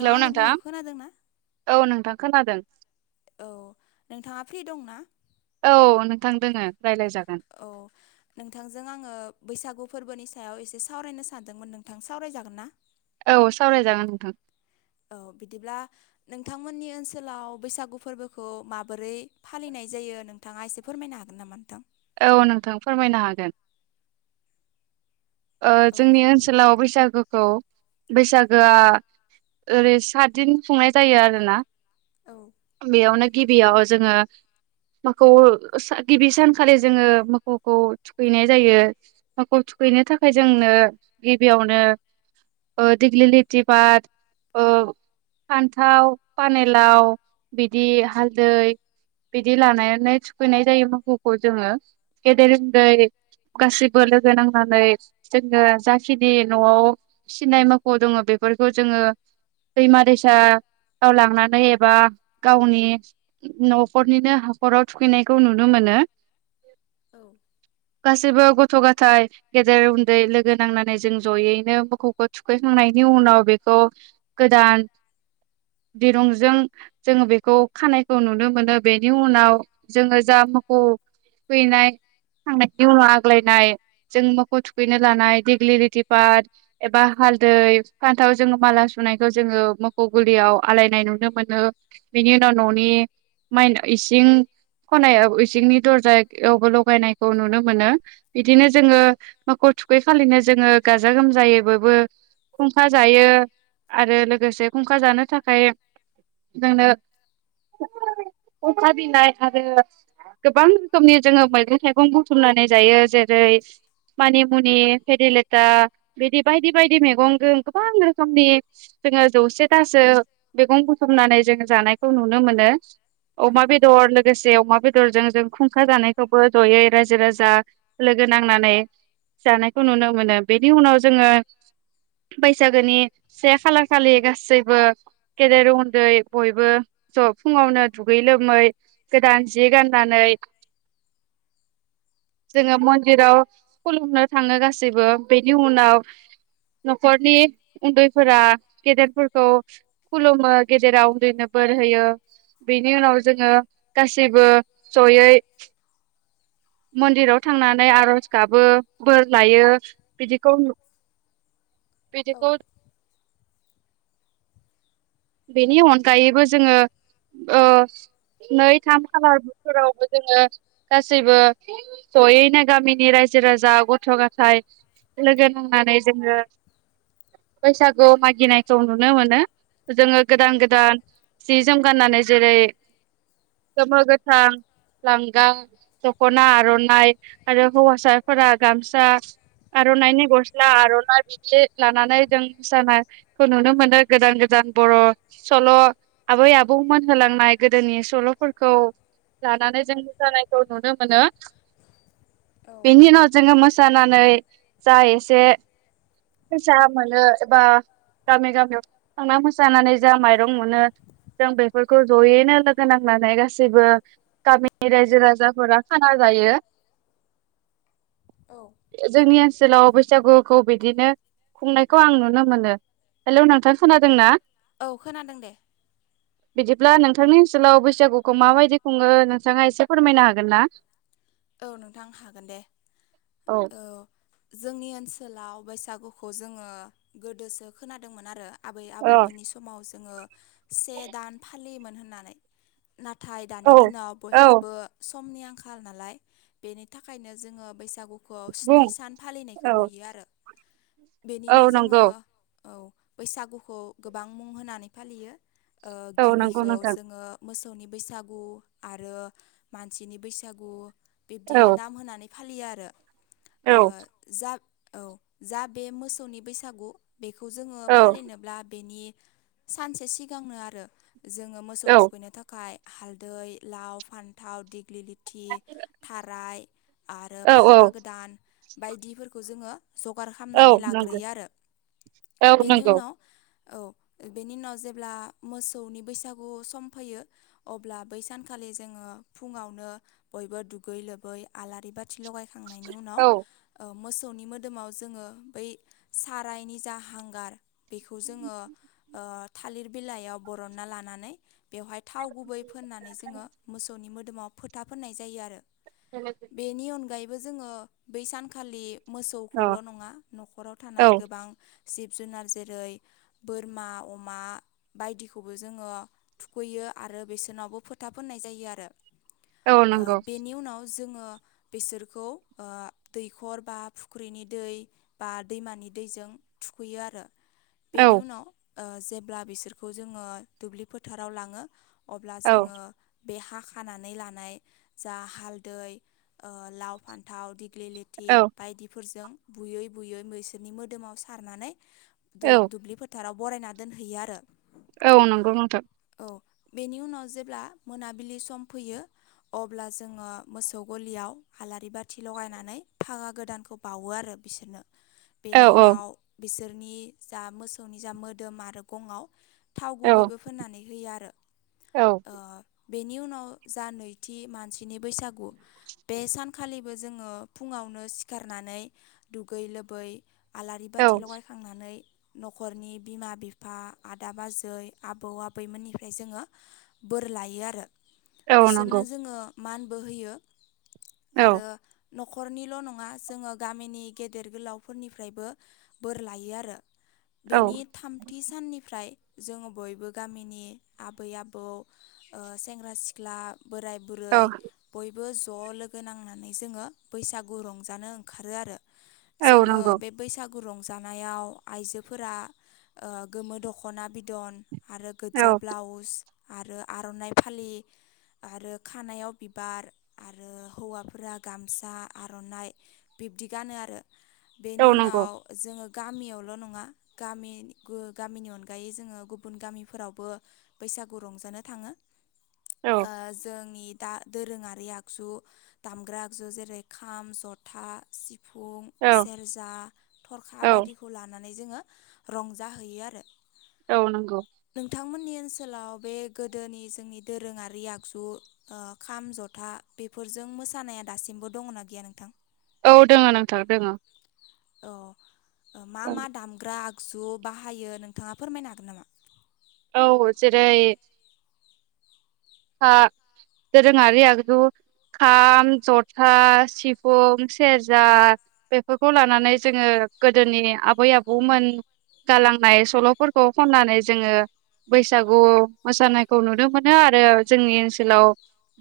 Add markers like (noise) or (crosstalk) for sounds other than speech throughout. Hello आंनि नोंथां बुंनायखौ खोनादों ना? औ नोंथां खोनादों? औ नोंथाङा फ्रि दंना? औ नोंथां दोङो। रायलायजागोन औ नोंथांजों आङो बैसागु फोरबोनि सायाव एसे सावरायनो सानदोंमोन नोंथां सावरायजागोन ना? औ सावरायजागोन नोंथां। औ बिदिब्ला नोंथांमोननि ओनसोलाव बैसागु फोरबोखौ माबोरै फालिनाय? नाय जायो नोंथाङा एसे फोरमायनो हागोन नामा नोंथां? औ नोंथां फोरमायनो हागोन। ओ औ जोंनि ओनसोलाव बैसागोखौ बैसागोआ ओरै सात दिन खुंनाय जायो आरोना। औ बेयावनो गिबियाव जोङो मोखौ गिबि सानखालि जोङो मोखौखौ थुखैनाय जायो मोखौ थुखैनो थाखाय ओमफ्राय जोंनो गिबियावनो ओ दिगलिलिथि फाथ ओ फान्थाव पानेलाव बिदि हालदै बिदि लानानै थुखैनाय जायो मोखौखौ जोङो गेदेर उन्दै गासिबो लोगो नांनानै जोङो जाखिनि न'आव फिसिनाय मोखौ दङ बेफोरखौ जोङो दैैमा दैसा याव लांनानै एबा गावनि न'खरनिनो हाखराव थुखैनायखौ नुनो मोनो। औ गासिबो गथ' गथाय गेदेर दै लोगो नांनानै जों जयैनो मोखौखौ थुखैखांनायनि उनाव बेखौ गोदान दिरुंजों जोङो बेखौ खानायखौ नुनो मोनो बेनि उनाव जोङो जा मोखौ थुखैनाय खांनायनि उनाव आग्लायनाय जों मोखौ थु थुखैनो लानाय दिग्लिलिथि पाट एबा हालदै फान्थाव जोङो माला सुनायखौ जोङो मोखौ गुलियाव आलायनाय नुनो मोनो बेनि उनाव न'नि माइनाव इसिं खनायाव इसिंनि दरजायावबो लगायनायखौ नुनो मोनो बिदिनो जोङो मोखौ थुखै खालिनो जोङो गाजा गोमजायै बयबो खुंखा जायो आरो लोगोसे खुंखा जानो थाखाय जोंनो (inaudible) अखा बिनाय आरो गोबां रोखोमनि जोङो मैगं थाइगं बुथुमनानै जायो जेरै रै मानिमुनि फेरेलेथा बिदि बायदि बायदि मैगंजों गोबां रोखोमनि जोङो जौसेथासो मैगं बुथुमनानै जोङो जानायखौ नुनो मोनो। औ अमा बेदर लोगोसे अमा बेदरजों जों खुंखा जानायखौबो जयै रायजो राजा लोगो नांनानै जानायखौ नुनो मोनो बेनि उनाव जोङो बैसागोनि से खालार खालि गासैबो गेदेर उन्दै बयबो ज' फुंङावनो दुगै लोमै गोदान जि गाननानै (inaudible) जोङो मन्दिराव खुलुमनो थांङो गासैबो बेनि उनाव न'खरनि उन्दैफोरा गेदेरफोरखौ खुलुमो गेदेरा उनदैनो बोर होयो बेनि उनाव जोंङो गासैबो जयै मन्दिराव थांनानै आरज गाबो बोर लायो बिदिखौ बिदिखौ बेनि अनगायैबो जोङो अ नै थाम खालार बोथोरावबो जोंङो गासैबो जयैनो गामिनि रायजो रायजो राजा गथ' गथाय लोगो नांनानै जोंङो बैसागु मागिनायखौ नुनो मोनो जोंङो औ गोदान गोदान जि जोम गाननानै जेरै गोमो गोथां लांगा दख'ना आर'नाइ आरो हौवासाफोरा गामसा आर'नाइनि गस्ला आर'नाइ बिदि लानानै जों मोसानायखौ नुनो मोनो गोदान गोदान बर' सल' आबै आबौमोन होलांनाय गोदोनि सल'फोरखौ लानानै जों मोसानायखौ नुनो मोनो बेनि उनाव जोंङो मोसानानै जा एसे फैसा मोनो एबा गामि गामियाव थांना जानानै जा माइरं मोनो जों बेफोरखौ जयैनो लोगो नांनानै गासैबो गामिनि रायजो राजाफोरा खाना जा जायो औ जोंनिया जेलाव बैसागुखौ बिदिनो खुंनायखौ आं नुनो मोनो हेल' नोंथां खोनादोंना? औ खोनादों दे बिदिब्ला नोंथांनि ओनसोलाव बैसागुखौ माबायदि खुङो नोंथाङा एसे फोरमायनो हागोन ना? औ नोंथां हागोन दे औ जोंनिओ ओनसोलाव बैसागुखौ जोंङो गोदोसो खोनादोंमोन आरो आबै औ आबौमोननि समाव जोंङो से दान फालियोमोन होननानै नाथाय दानि दिनाव औ बयहाबो समनि आंखाल नालाय बेनि थाखायनो जोङो बैसा गुखौ स्नि बुं सान फालिनायखौ औ नुयो आरो औ बेनिनो जोंङो नंगौ औ बैसागुखौ गोबां मुं होनानै फालियो औ नंगौ गिबिखौ नोंथां जोङो मोसौनि बैसागु आरो मानसिनि बैसागु बिबदि औ नाम होनानै फालिया आरो औ जा औ जा बे मोसौनि बैसागु बेखौ जोंङो फालिनोब्ला बेनि सानसे सिगांनो आरो जोङो मोसौ औ थुखैनो थाखाय हालदै लाव फान्थाव दिग्लि लथि गाय आरो औ औ फागा गोदान बायदिफोरखौ जोंङो जगार औ खालामनानै नंगौ लाग्रोयो आरो औ बेनि नंगौ उनाव औ बेनि उनाव जेब्ला मोसौनि बैसागु सम फैयो अब्ला बै सानखालि जोंङो फुंङावनो बयबो दुगै लोबै आलारि बाथि लगायखांनायनि उनाव औ मोसौनि मोदोमाव जोंङो बै सारायनि जा हांगार बेखौ जोंङो ओ थालिर बिलाइयाव बरनना लानानै बेवहाय थाव गुबै फोननानै जोंङो मोसौनि मोदोमाव फोथा फोननाय जायो आरो बेनि अनगायैबो जोंङो बै सानखालि अ मोसौखौल' नङा न'खराव औ थानाय गोबां जिब जिब जुनार जेरै बोरमा अमा बायदिखौबो जोङो थुखैयो आरो आरो बेसोरनावबो फोथाब फनाय जायो आरो औ नंगौ बेनि उनाव जोङो बिसोरखौ ओ दैखर बा फुख्रिनि दै बा दैमा नि दैजों थुखैयो आरो। बेनि औ उनाव ओ जेब्ला बिसोरखौ जोङो दुब्लि फोथाराव लाङो। अब्ला औ जोङो बे हा खानानै लानाय जा हाल दै ओ लाव फान्थाव दिग्लि लेथि औ बायदिफोरजों बुयै बुयै बैसोरनि मोदोमाव सारनानै औ दुब्लि फोथाराव बरायना दोनहैयो आरो। औ नंगौ नोंथां। औ बेनि उनाव जेब्ला मोनाबिलि सम फैयो अब्ला जोङो मोसौ गलियाव आलारि बाथि लगायनानै फागा गोदानखौ बावो आरो बिसोरनो। औ बेनि औ उनाव बिसोरनि जा मोसौनि जा मोदोम आरो गङाव थाव औ गुबैबो फोननानै होयो आरो। औ बेनि उनाव जा नैथि मानसिनि बैसागु बे सानखालिबो जोङो फुङावनो सिखारनानै दुगै लोबै आलारि औ बाथि लगायखांनानै न'खरनि बिमा बिफा आदा बाजै आबौ आबैमोननिफ्राय जोङो बोर लायो आरो औ बिसोरनो नंगौ जोङो मानबो होयो औ आरो न'खरनिल' नङा जोङो गामिनि गेदेर गोलावफोरनिफ्रायबो बोर लायो आरो। औ बेनि थामथि साननिफ्राय जोङो बयबो गामिनि आबै आबौ ओ सेंग्रा सिख्ला - बोराय बुरै औ बयबो ज' लोगो नांनानै जोङो बैसागु रंजानो ओंखारो आरो। औ जोङो नंगौ बे बैसाग रंजानायाव आइजोफोरा गोमो दख'ना बिदन आरो गोजा औ ब्लाउस आरो आर'नाइ फालि आरो खानायाव बिबार आरो हौवाफोरा गामसा आर'नाइ बिब्दि गानो आरो। औ बेनि नंगौ उनाव जोङो गामियावल' नङा गामि गो गामिनि अनगायै जोङो गुबुन गामिफोरावबो बै बैसागु रंजानो थाङो औ जोंनि दा दोरोङारि आगजु दामग्रा आगजु जेरै खाम ज'था सि फुं औ सेरजा थरखा औ बायदिखौ लानानै नानै जोङो रंजाहैयो आरो। औ नंगौ। बिथांमोननि ओनसोलाव बे गोदोनि जोंनि दोरोङारि आगजु ओ खाम ज'था बेफोरजों मोसानाया दासिमबो दङना गैया नोंथां। औ दोङो नंथां दोङो। औ मा मा दामग्रा आ गजु बाहायो नोंथाङा फोरमायनो हागोन नामा। औ जेरै हा दोरोङारि आगजु खाम ज'था सिफुं सेरजा बेफोरखौ लानानै जोङो गोदोनि आबै आबौमोन गालांनाय सल'फोरखौ खननानै जोङो बैसागु मोसानायखौ नुनो मोनो आरो। जोंनि ओनसोलाव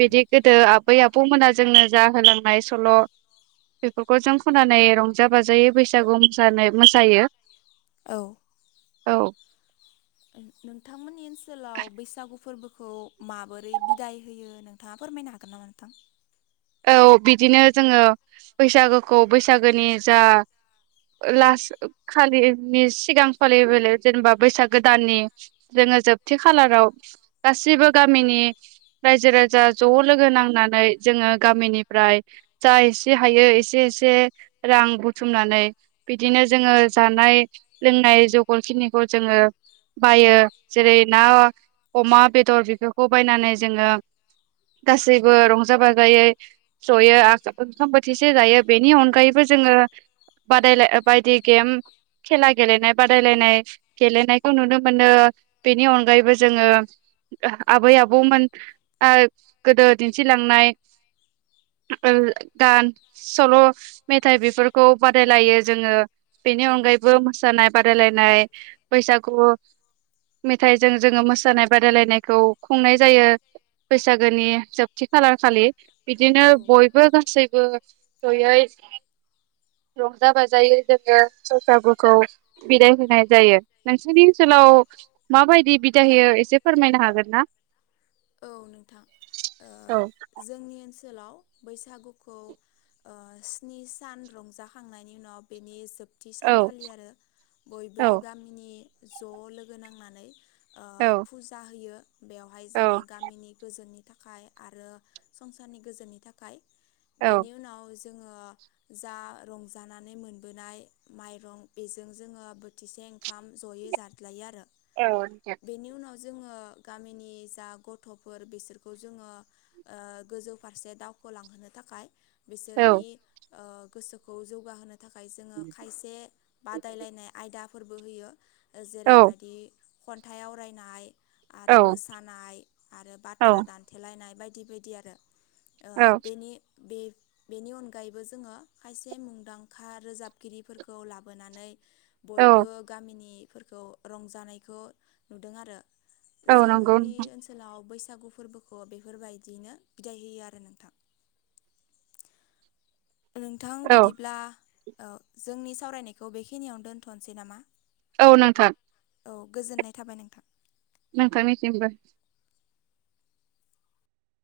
बिदि गोदो आबै आबौमोना जोंनो जा होलांनाय सल' बेफोरखौ जों खनानै रंजा बाजायै बैसागु मोसानाय मोसायो। औ। औ। नोंथांमोननि ओनसोलाव बैसागु फोरबोखौ माबोरै बिदाय होयो नोंथाङा फोरमायनो हागोन नामा नोंथां। औ बिदिनो जोङो बैसागोखौ बैसागोनि जा लास खालिनि सिगां फालियो जेनेबा बैसाग गोदाननि ज। जोंङो जोबथे खालाराव गासिबो गामिनि रायजो राजा ज लोगो नांनानै। जोंङो। गामिनिफ्राय जा एसे हायो एसे एसे रां बुथुमनानै बिदिनो। जोंङो जानाय लोंनाय जगार खिनिखौ जोंङो। बायो जेरै ना अमा बेदर बेफोरखौ बायनानै जोंङो। गासैबो रंजा बाजायै। जयै ओंखाम बोथिसे जायो बेनि अनगायैबो जोंङो। बादायलायनाय बायदि खेला। खेला गेलेनाय बादायलायनाय गेलेनायखौ नुनो मोनो बेनि अनगायैबो जोंङो। आबै आबौमोन गोदो दिन्थिलांनाय। गान सल मेथाइ बेफोरखौ बादायलायो जोंङो। बेनि औ अनगायैबो मोसानाय बादायलायनाय बैसागु। मेथाइजों जोंङो मोसानाय बादायलायनायखौ खुंनाय जायो। बैसागुनि जोबथि खालारखालि। बिदिनो औ बयबो गासैबो जयै। (inaudible) रंजा बाजायै जोंङो बैसागुखौ बिदाय होनाय जायो। नोंनि औ ओनसोलाव माबायदि बिदाय होयो एसे फोरमायनो हागोन ना। औ नोंथां औ जोंनि ओनसोलाव बैसागुखौ। स्नि सान रंजाखांनायनि उनाव बेनि जोबथा। थि औ सानखालि आरो बयबो औ गामिनि ज लोगो नांनानै। औ फुजा होयो बेवहाय औ जोंङो। गोदोनि थाखाय आरो संसारनि गोजोननि थाखाय औ बेनि उनाव। जों जा रंजानानै मोननाय माइरं बेजों जों बोथिसे। ओंखाम जयै जाज्लायो आरो। औ। जोंङो गामिनि जा गथ'। गथ'फोर बिसोरखौ जोंङो गोजौ फारसे दावखोलांहोनो थाखाय। बिसोरनि गोसोखौ जौगाहोनो थाखाय। थाखाय जोंङो खायसे बादायलायनाय आयदाफोरबो होयो जेरैबायदि। खन्थाइ आवरायनाय आरो औ मोसानाय आरो औ बाथ्रा दान्थेलायनाय। लायनाय बायदि बायदि आरो बेनि। बेनि अनगायैबो जोंङो खायसे मुंदांखा रोजाबगिरिफोरखौ लाबोनानै। औ बयबो गामिनिफोरखौ रंजानायखौ नुदों आरो। औ नंगौ जोंनि नोंथां ओनसोलाव। आव बैसागु फोरबोखौ बेफोरबायदियैनो बिदाय होयो आरो नोंथां। नोंथां औ बिदिब्ला जोंनि सावरायनायखौ बेखिनियावनो दोनथनोसै नामा। औ नोंथां। औ गोजोननाय थाबाय नोंथां। नोंथांनि सिमबो।